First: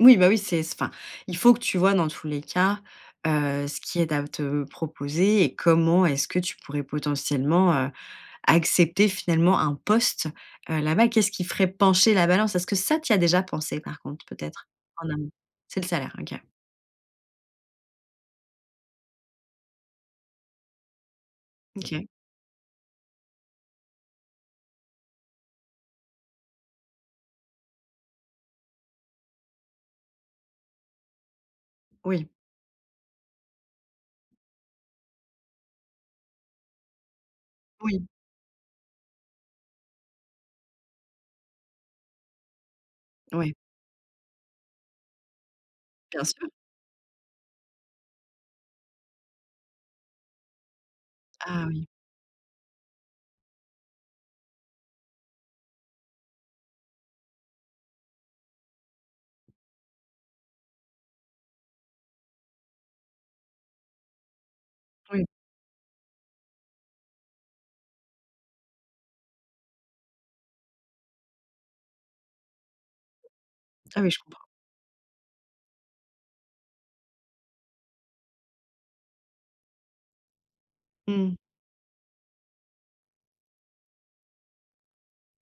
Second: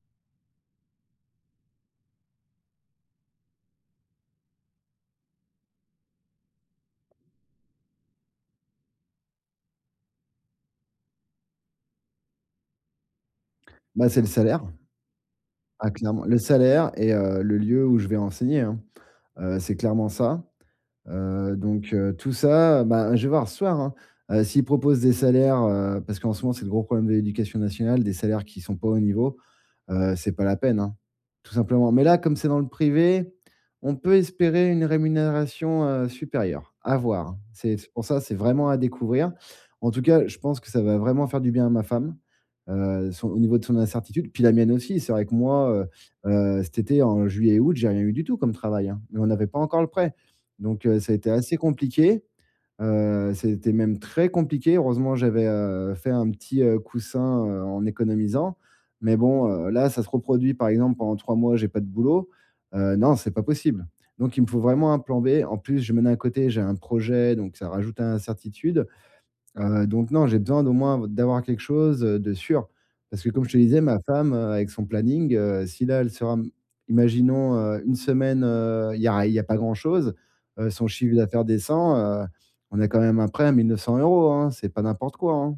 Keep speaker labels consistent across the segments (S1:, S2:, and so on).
S1: Oui, bah, oui, c'est s enfin, il faut que tu vois, dans tous les cas, heu, ce qui aide à te proposer et comment est-ce que tu pourrais potentiellement, heu, accepter finalement un poste heu, là-bas? Qu'est-ce qui ferait pencher la balance? Est-ce que ça tu y as déjà pensé par
S2: Bah, c'est
S1: contre,
S2: le salaire.
S1: peut-être en amont? C'est le
S2: Ah
S1: salaire.
S2: clairement. Le
S1: OK.
S2: salaire et, heu, le lieu où je vais enseigner hein, heu, c'est clairement ça. Heu, donc
S1: OK.
S2: heu, tout ça, bah je vais voir ce soir hein, heu, s'ils proposent des salaires heu parce qu'en ce moment, c'est le gros problèmes de l'éducation nationale, des salaires qui sont pas au niveau, heu, c'est pas la peine hein. Tout simplement. Mais là,
S1: Oui.
S2: comme c'est dans le privé, on peut espérer une rémunération, heu, supérieure, à voir hein. C'est c'est pour
S1: Oui.
S2: ça, c'est vraiment à découvrir. En tout cas, je pense que ça va vraiment faire du bien à ma femme, heu, son au
S1: Ouais.
S2: niveau de son incertitude, puis la mienne aussi. C'est vrai que moi,
S1: Bien
S2: heu,
S1: sûr.
S2: heu, cet été en juillet, août, j'ai rien eu du tout comme travail, hein, mais on n'avait pas encore le prêt. Donc, heu, ça a été assez
S1: Ah oui.
S2: compliqué, heu, c'était même très compliqué. Heureusement j'avais, heu, fait un petit, heu, coussin, heu, en économisant, mais bon, heu, là, ça se reproduit, par exemple, pendant 3 mois, j'ai pas de boulot. Heu, non c'est pas possible. Donc, il me faut vraiment un plan
S1: Oui.
S2: B, en plus je mène à côté j'ai un projet, donc ça rajoute à l'incertitude. Heu, donc non, j'ai besoin d'au moins b d'avoir quelque chose, heu, de sûr. Parce que comme je te disais, ma
S1: Ah oui, je
S2: femme,
S1: comprends.
S2: heu, avec son planning, heu, si là, elle sera m imaginons, heu, 1 semaine, heu, il y a ri il y a pas grand-chose, heu, son chiffre
S1: Mmh.
S2: d'affaires descend, heu, on a quand même un prêt à 1 900 € hein. C'est pas n'importe quoi hein.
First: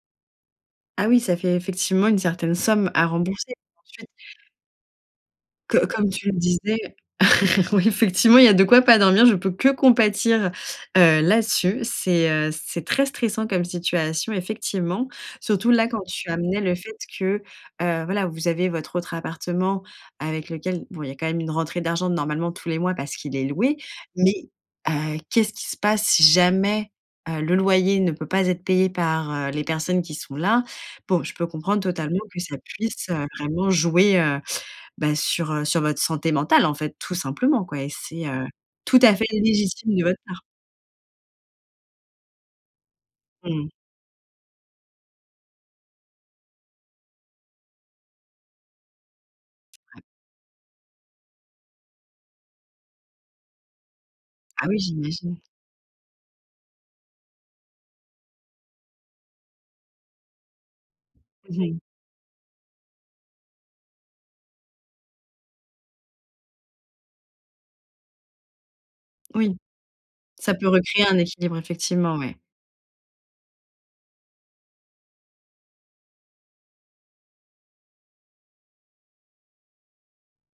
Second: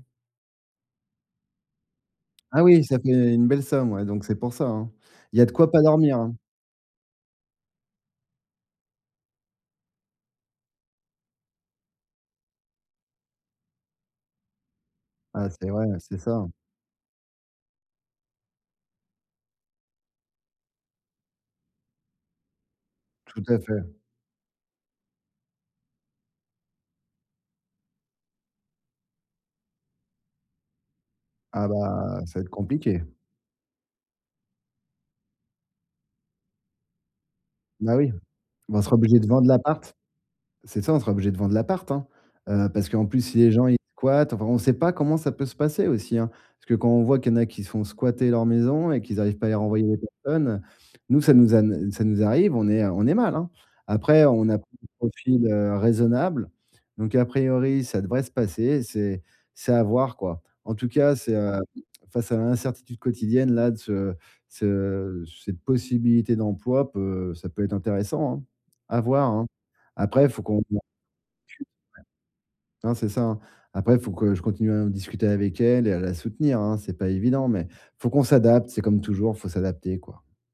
S1: Ah oui, ça fait effectivement une certaine
S2: Ah oui,
S1: somme
S2: ça
S1: à
S2: fait une
S1: rembourser
S2: belle somme, ouais.
S1: ensuite.
S2: Donc, c'est pour ça hein. Il y a de quoi pas
S1: Co comme
S2: dormir
S1: tu
S2: hein.
S1: le disais Oui, effectivement, il y a de quoi pas dormir. Je peux que compatir, heu, là-dessus. C'est, heu, c'est très stressant comme situation, effectivement.
S2: Ah, c'est
S1: Surtout là
S2: vrai, heu,
S1: quand
S2: c'est
S1: tu
S2: ça hein.
S1: amenais le fait que, heu, voilà, vous avez votre autre appartement avec lequel bon il y a quand même une rentrée d'argent normalement tous les mois parce qu'il
S2: Tout
S1: est
S2: à
S1: loué.
S2: fait.
S1: Mais, heu, qu'est-ce qui se passe si jamais, heu, le loyer ne peut pas être payé par, heu, les personnes qui sont là? Bon, je peux
S2: Ah,
S1: comprendre totalement
S2: bah, ça
S1: que
S2: va être
S1: ça
S2: compliqué.
S1: puisse, heu, vraiment jouer, heu, bah, sur, heu, sur votre santé mentale, en fait, tout simplement quoi et
S2: Bah oui.
S1: c'est, heu,
S2: Bah on sera
S1: tout à
S2: obligé
S1: fait
S2: de vendre l'appart.
S1: légitime de votre part.
S2: C'est ça, on sera obligé de vendre l'appart hein, heu, parce qu'en plus, si
S1: Mmh
S2: les gens,
S1: mh.
S2: ils squattent. Enfin on sait pas comment ça peut se passer aussi hein. Parce que quand on voit qu'il y en a qui se font squatter leur maison et qu'ils arrivent pas à les renvoyer les personnes. Nous, ça nous ane ça nous arrive, on est, heu, on est mal hein. Après, on a
S1: Ah
S2: pris
S1: oui,
S2: un
S1: j'imagine.
S2: profil, heu, raisonnable, donc à priori, ça devrait se passer, c'est c'est à voir quoi. En tout cas, c'est, heu
S1: Mmh mh.
S2: face à l'incertitude quotidienne-là, de ce de ce cette possibilité d'emploi peut ça peut être intéressant hein. À voir hein.
S1: Oui,
S2: Après, faut
S1: ça
S2: qu'on
S1: peut
S2: voit.
S1: recréer un équilibre, effectivement, ouais.
S2: Hein, c'est ça hein. Après, faut que je continue à en discuter avec elle et à la soutenir hein, c'est pas évident, mais faut qu'on s'adapte. C'est comme toujours, faut s'adapter quoi.